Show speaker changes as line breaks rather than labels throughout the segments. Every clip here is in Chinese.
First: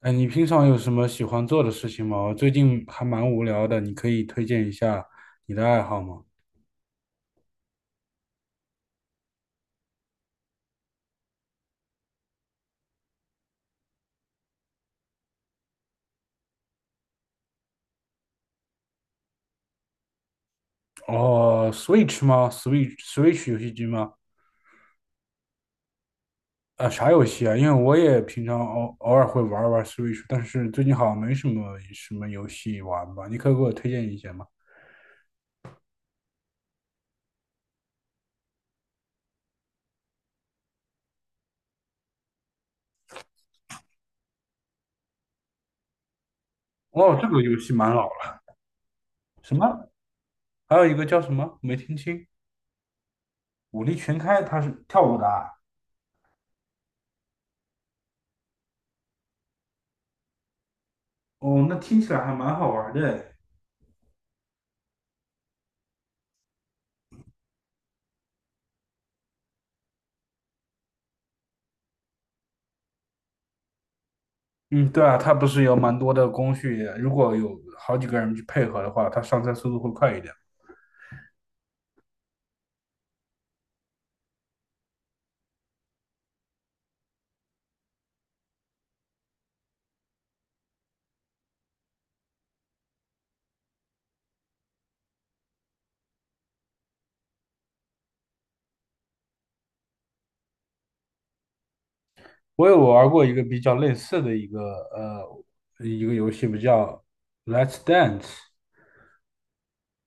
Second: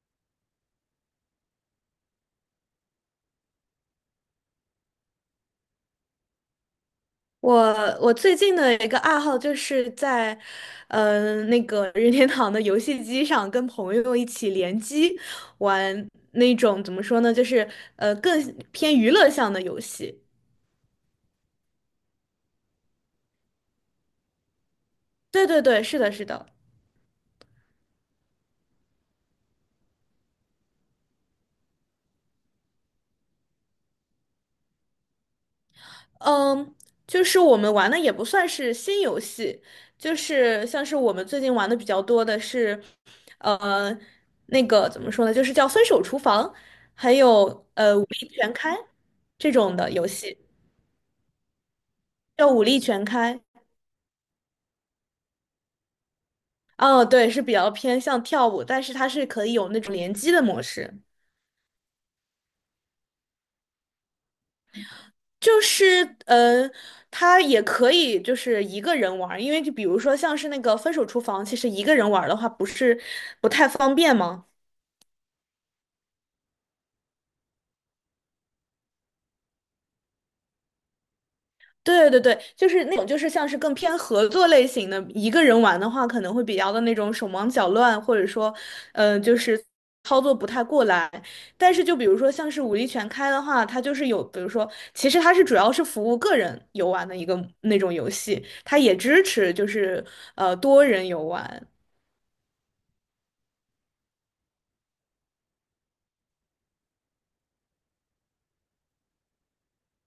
哎，你平常有什么喜欢做的事情吗？我最近还蛮无聊的，你可以推荐一下你的爱好吗？
我我最近的一个爱好就是在那个任天堂的游戏机上跟朋友一起联机玩那种怎么说呢，就是更偏娱乐向的游戏。
哦，Switch 吗？Switch 游戏机吗？
对对对，是的，是的，
啊，啥游戏啊？因为我也平常偶偶尔会玩玩 Switch，但是最近好像没什么什么游戏玩吧？你可以给我推荐一些吗？
嗯，就是我们玩的也不算是新游戏，就是像是我们最近玩的比较多的是，呃，那个怎么说呢，就是叫《分手厨房》，还
哦，这个游
有
戏蛮
《武
老
力
了。
全开》这
什
种的
么？
游戏。
还有一个叫什么？没听清。
要武力全开。
武力全开，它是跳舞的啊。
哦，对，是比较偏向跳舞，但是它是可以有那种联机的模式，
哦，那听起来还蛮好玩的诶。
就是它也可以就是一个人玩儿，因为就比如说像是那个分手厨房，其实一个人玩儿的话不是不太方便吗？
嗯，对啊，它不是有蛮多的工序，如果有好几个人去配合的话，它上菜速度会快一点。
对对对，就是那种，就是像是更偏合作类型的，一个人玩的话，可能会比较的那种手忙脚乱，或者说，就是操作不太过来。但是就比如说像是武力全开的话，它就是有，比如说，其实它是主要是服务个人游玩的一个那种游戏，它也支持就是多人游玩，
我有玩过一个比较类似的一个呃一个游戏，不叫《Let's Dance》，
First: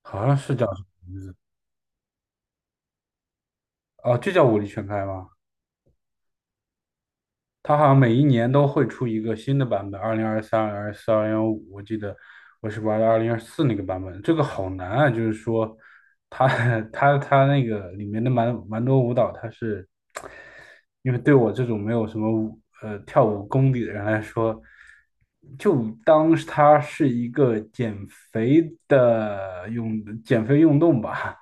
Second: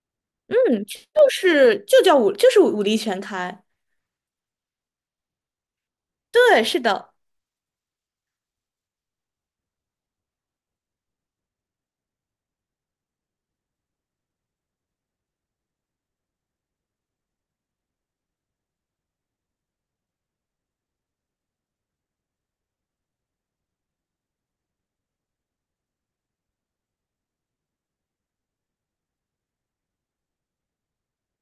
好像是叫。
就是武力全开，
哦，就叫舞力全开吗？
对，是的。
它好像每一年都会出一个新的版本，2023、二零二四、2025。我记得我是玩的二零二四那个版本，这个好难啊！就是说，它 它那个里面的蛮蛮多舞蹈，它是因为对我这种没有什么跳舞功底的人来说，就当是它是一个减肥的用减肥运动吧。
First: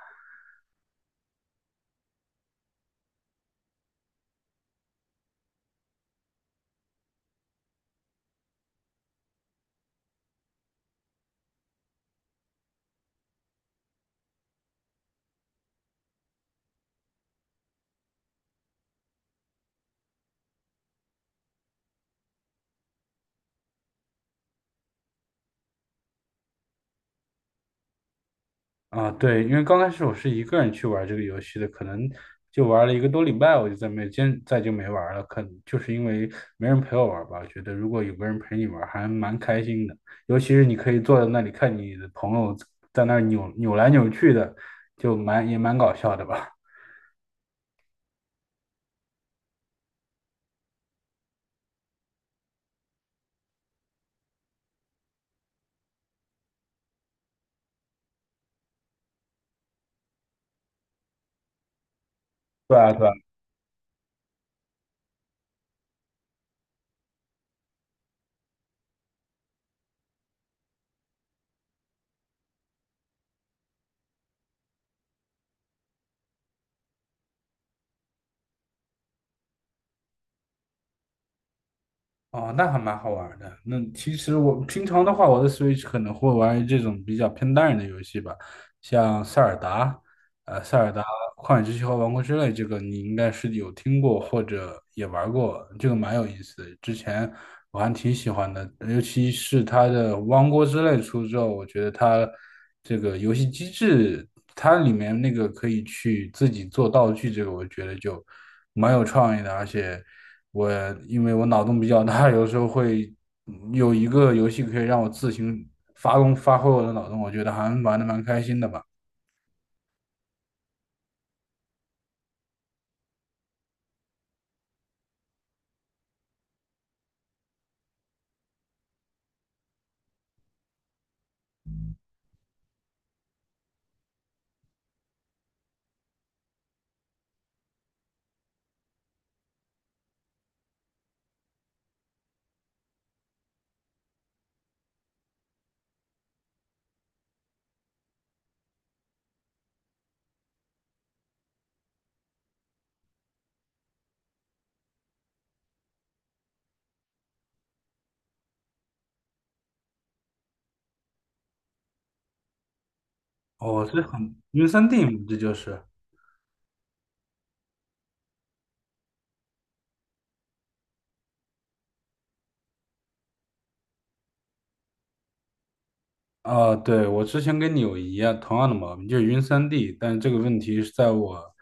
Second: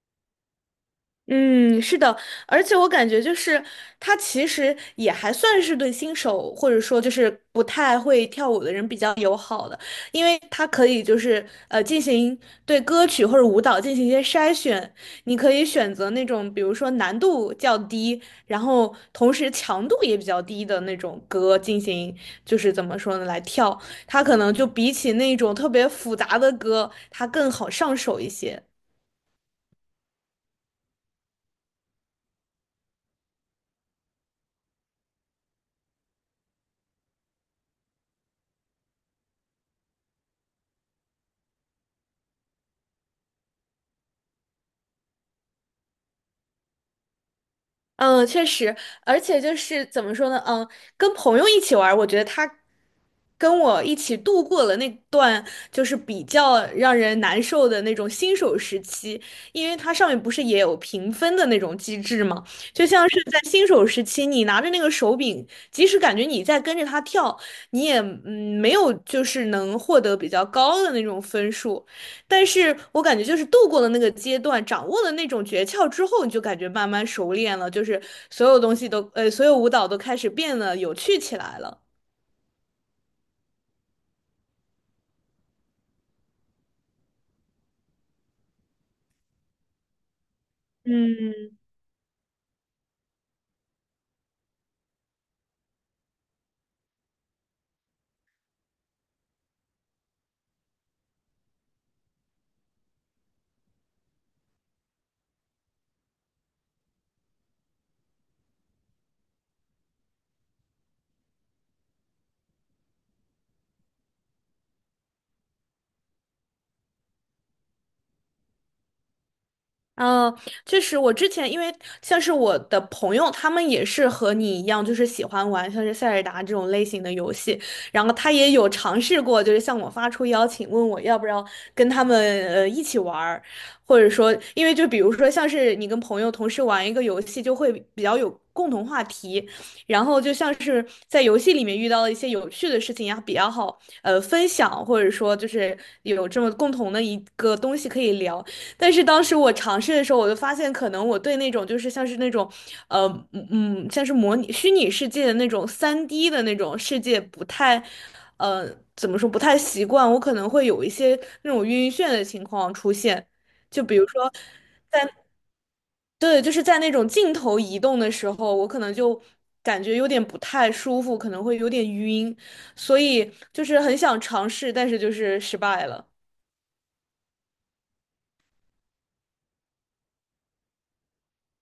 嗯，是的，而且我感觉就是他其实也还算是对新手或者说就是不太会跳舞的人比较友好的，因为他可以就是进行对歌曲或者舞蹈进行一些筛选，你可以选择那种比如说难度较低，然后同时强度也比较低的那种歌进行就是怎么说呢来跳，它可能就比起那种特别复杂的歌，它更好上手一些。
啊，对，因为刚开始我是一个人去玩这个游戏的，可能就玩了一个多礼拜，我就再没坚，再就没玩了。可能就是因为没人陪我玩吧，我觉得如果有个人陪你玩，还蛮开心的。尤其是你可以坐在那里看你的朋友在那儿扭扭来扭去的，就蛮也蛮搞笑的吧。
嗯，确实，而且就是怎么说呢，跟朋友一起玩儿我觉得他跟我一起度过了那段就是比较让人难受的那种新手时期，因为它上面不是也有评分的那种机制嘛，
对对
就
啊，
像
对啊。
是在新手时期，你拿着那个手柄，即使感觉你在跟着他跳，你也没有就是能获得比较高的那种分数。但是我感觉就是度过了那个阶段，掌握了那种诀窍之后，你就感觉慢慢熟练了，就是所有舞蹈都开始变得有趣起来了。
哦，那还蛮好玩儿的。那其实我平常的话，我的 Switch 可能会玩这种比较偏单人的游戏吧，像塞尔达，塞尔达、
嗯，
旷野之息和王国之泪，这个你应该是有听过或者也玩过，这个蛮有意思的。之前我还挺喜欢的，尤其是它的王国之泪出之后，我觉得它这个游戏机制，它里面那个可以去自己做道具，这个我觉得就蛮有创意的，而且。我因为我脑洞比较大，有时候会有一个游戏可以让我自行发挥我的脑洞，我觉得还玩的蛮开心的吧。
嗯，确实，我之前因为像是我的朋友，他们也是和你一样，就是喜欢玩像是塞尔达这种类型的游戏，然后他也有尝试过，就是向我发出邀请，问我要不要跟他们一起玩儿或者说，因为就比如说像是你跟朋友同时玩一个游戏，就会比较有共同话题，然后就像是在游戏里面遇到了一些有趣的事情呀，比较好分享，或者说就是有这么共同的一个东西可以聊。但是当时我尝试的时候，我就发现，可能我对那种就是像是那种，呃，像是模拟虚拟世界的那种3D 的那种世界不太，呃，怎么说不太习惯，我可能会有一些那种晕眩的情况出现。就
哦，
比
是
如说，
很晕三 D 嘛，这就是。
对，就是在那种镜头移动的时候，我可能就感觉有点不太舒服，可能会有点晕，所以就是很想尝试，但是就是失败了。
啊、对，我之前跟你有一样同样的毛病，就是晕三 D,但这个问题是在我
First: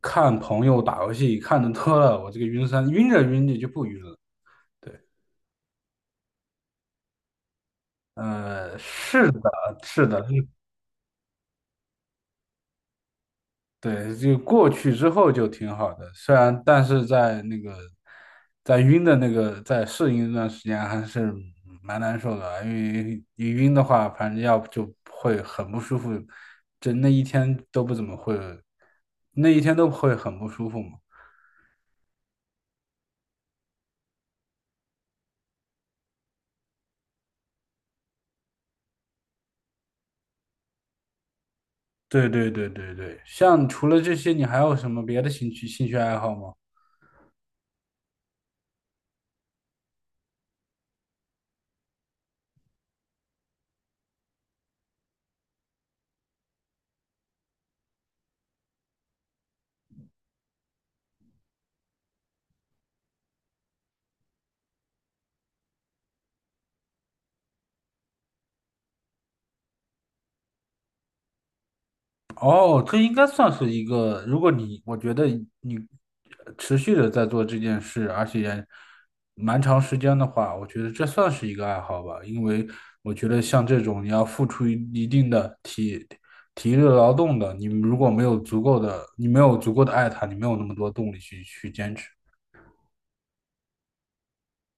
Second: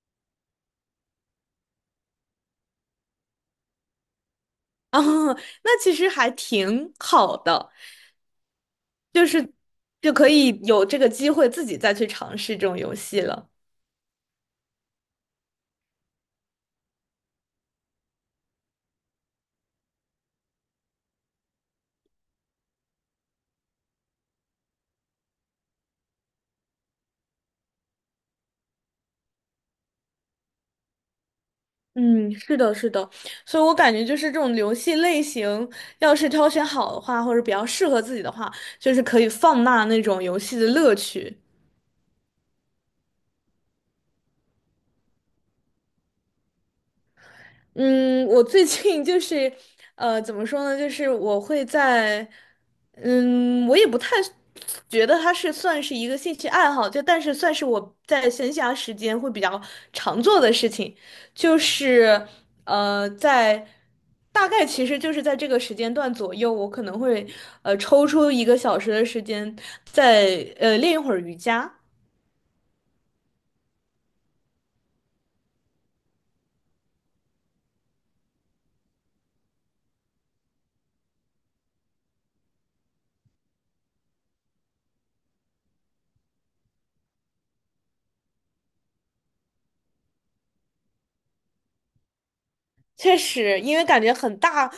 看朋友打游戏看的多了，我这个晕三晕着晕着就不晕了。对，
啊，那其实还挺好的。就
是的，
是
是
就
的。
可以有这个机会自己再去尝试这种游戏了。
对，就过去之后就挺好的，虽然但是在那个在晕的那个在适应一段时间还是蛮难受的啊，因为一晕的话，反正要不就会很不舒服，就那一天都不怎么会，那一天都会很不舒服嘛。
嗯，是的，是的，所以我感觉就是这种游戏类型，要是挑选好的话，或者比较适合自己的话，就是可以放大那种游戏的乐趣。
对对对对对，像除了这些，你还有什么别的兴趣爱好吗？
嗯，我最近就是，怎么说呢？就是我会在，我也不太觉得它是算是一个兴趣爱好，就但是算是我在闲暇时间会比较常做的事情，就是，在大概其实就是在这个时间段左右，我可能会抽出1个小时的时间，再练一会儿瑜伽。
哦，这应该算是一个，如果你，我觉得你持续的在做这件事，而且蛮长时间的话，我觉得这算是一个爱好吧。因为我觉得像这种你要付出一定的体力劳动的，你如果没有足够的，你没有足够的爱它，你没有那么多动力去坚持。
确实，因为感觉很大，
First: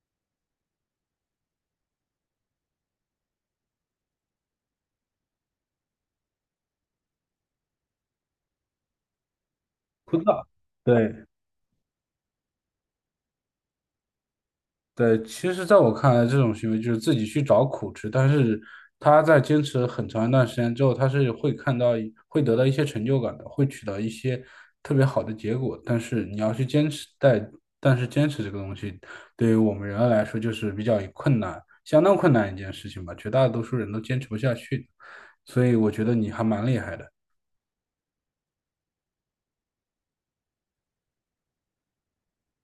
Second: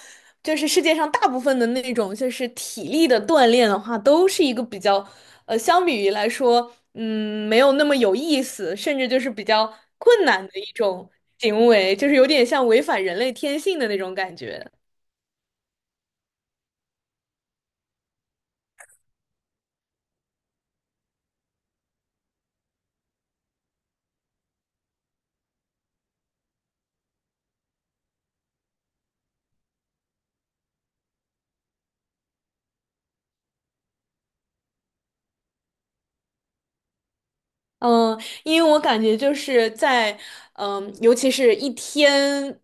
就是世界上大部分的那种就是体力的锻炼的话，都是一个比较，相比于来说，没有那么有意思，甚至就是比较
枯
困
燥，
难的一种
对。
行为，就是有点像违反人类天性的那种感觉。
对，其实在我看来，这种行为就是自己去找苦吃，但是他在坚持很长一段时间之后，他是会看到一会得到一些成就感的，会取得一些特别好的结果。但是你要去坚持，但是坚持这个东西，对于我们人来说就是比较困难，相当困难一件事情吧，绝大多数人都坚持不下去。所以我觉得你还蛮厉害的。
嗯，因为我感觉就是在，尤其是一天，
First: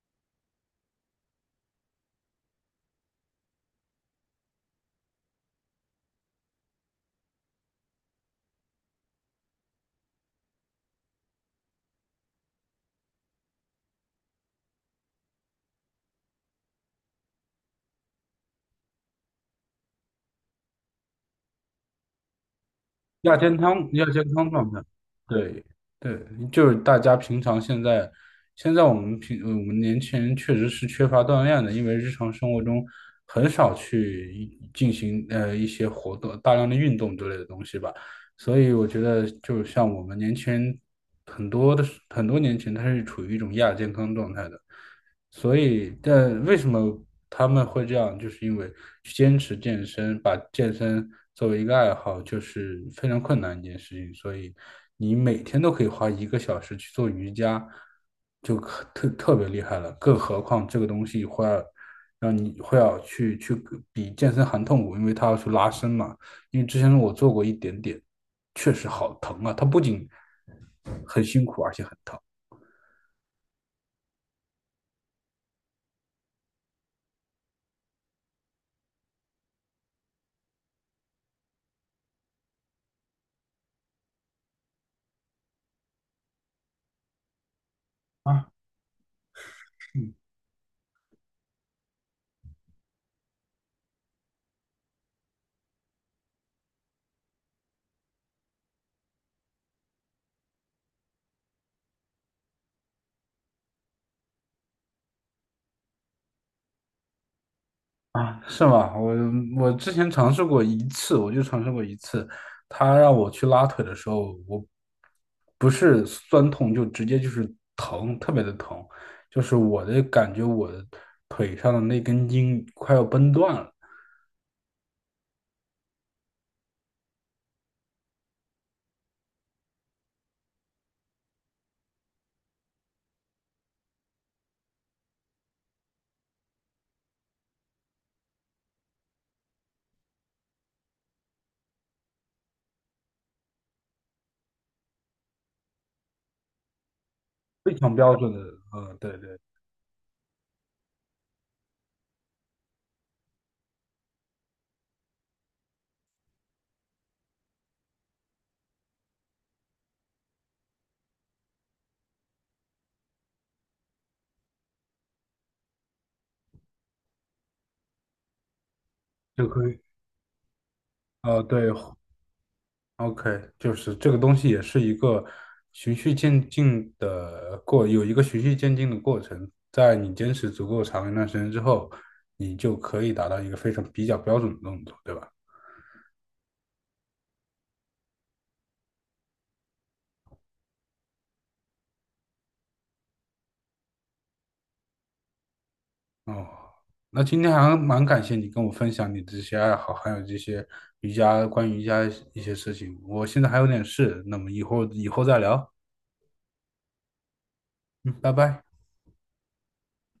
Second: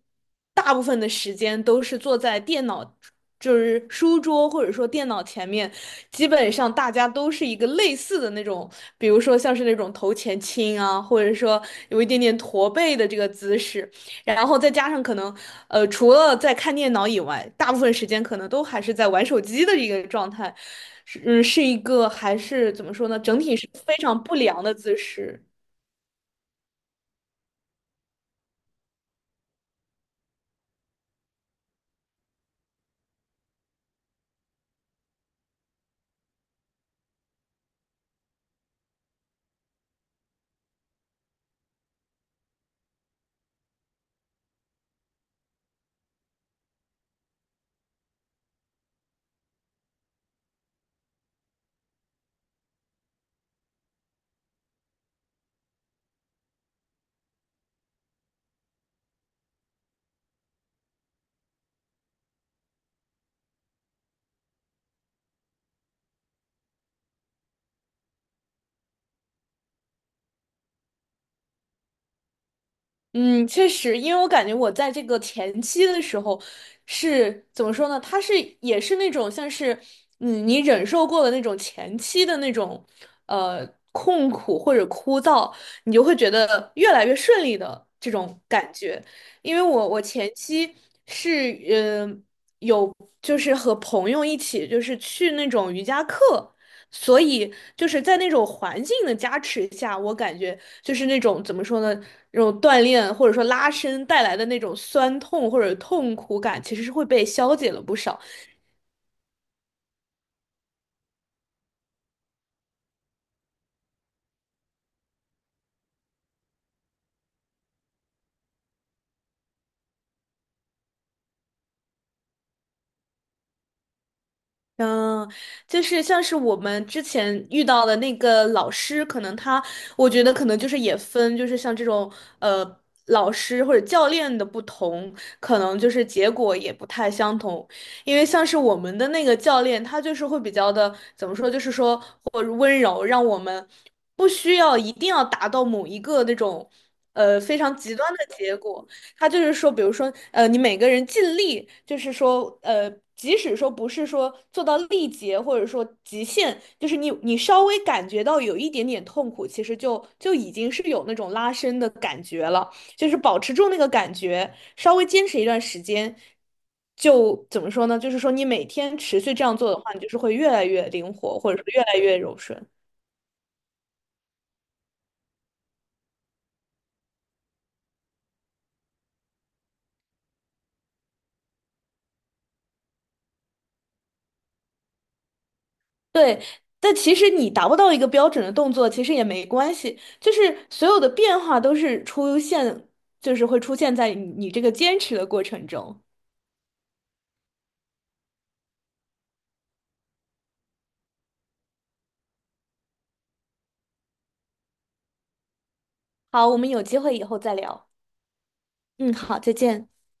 大部分的时间都是坐在电脑，就是书桌或者说电脑前面，基本上大家都是一个类似的那种，比如说像是那种头前倾啊，或者说有一点点驼背的这个姿势。然后再加上可能，除了在看电脑以外，大部分时间可能都还是在玩手机的一个状态，是一个还是怎么说呢？
亚
整体
健
是
康
非
亚
常
健
不
康
良
状
的
态，
姿势。
对对。就是大家平常现在，现在我们我们年轻人确实是缺乏锻炼的，因为日常生活中很少去进行一些活动，大量的运动之类的东西吧，所以我觉得就是像我们年轻人很多的很多年轻人他是处于一种亚健康状态的，所以，但为什么他们会这样？就是因为去坚持健身，把健身作为一个爱好，就是非常困难一件事情。所以，你每天都可以花一个小时去做瑜伽，就可特别厉害了。更何况这个东西会要让你会要去比健身还痛苦，因为它要去拉伸嘛。因为之前我做过一点点，确实好疼啊！它不仅很辛苦，而且很疼。
嗯，确实，因为我感觉我在这个前期的时候是怎么说呢？它是也是那种像是你忍受过的那种前期的那种呃痛苦或者枯燥，你就会觉得越来越顺利的这种
啊。
感觉。因为我前期是嗯。呃就是和朋友一起，就是去那种瑜伽课，所以就是在那种环境的加持下，我感觉就是那种怎么说呢，那种锻炼或者说拉伸带来的那种酸痛或者痛苦感，其实是会被消解了不少。
啊，是吗？我之前尝试过一次，我就尝试过一次，他让我去拉腿的时候，我不是酸痛，就直接就是疼，特别的疼，就是我的感觉，我的腿上的那根筋快要崩断了。
嗯，就是像是我们之前遇到的那个老师，可能他，我觉得可能就是也分，就是像这种呃老师或者教练的不同，可能就是结果也不太相同。因为像是我们的那个教练，他就是会比较的怎么说，就是说或者温柔，让我们不需要一定要达到某一个那种非常
非常
极端
标
的
准的，
结果。
呃，对
他
对。
就是说，比如说，你每个人尽力，就是说，即使说不是说做到力竭，或者说极限，就是你稍微感觉到有一点点痛苦，其实就已经是有那种拉伸的感觉了，就是保持住那个感觉，稍微坚持一段时间，就怎么说呢？就是说你每天持续这
就
样
可
做的
以，
话，你就是会越来越灵活，
呃，
或者说
对，
越来越柔顺。
OK,就是这个东西也是一个循序渐进的过，有一个循序渐进的过程，在你坚持足够长一段时间之后，你就可以达到一个非常比较标准的动作，对吧？
对，但其实你达不到一个标准的动作，其实也没关系，就是所有的变化都是出现，就是会出现在你这个坚持的过程中。
哦，那今天还蛮感谢你跟我分享你的这些爱好，还有这些瑜伽，关于瑜伽一些事情。我现在还有点事，那么以后再聊。
好，我们有机会以后再聊。
嗯，拜拜。
嗯，好，再见。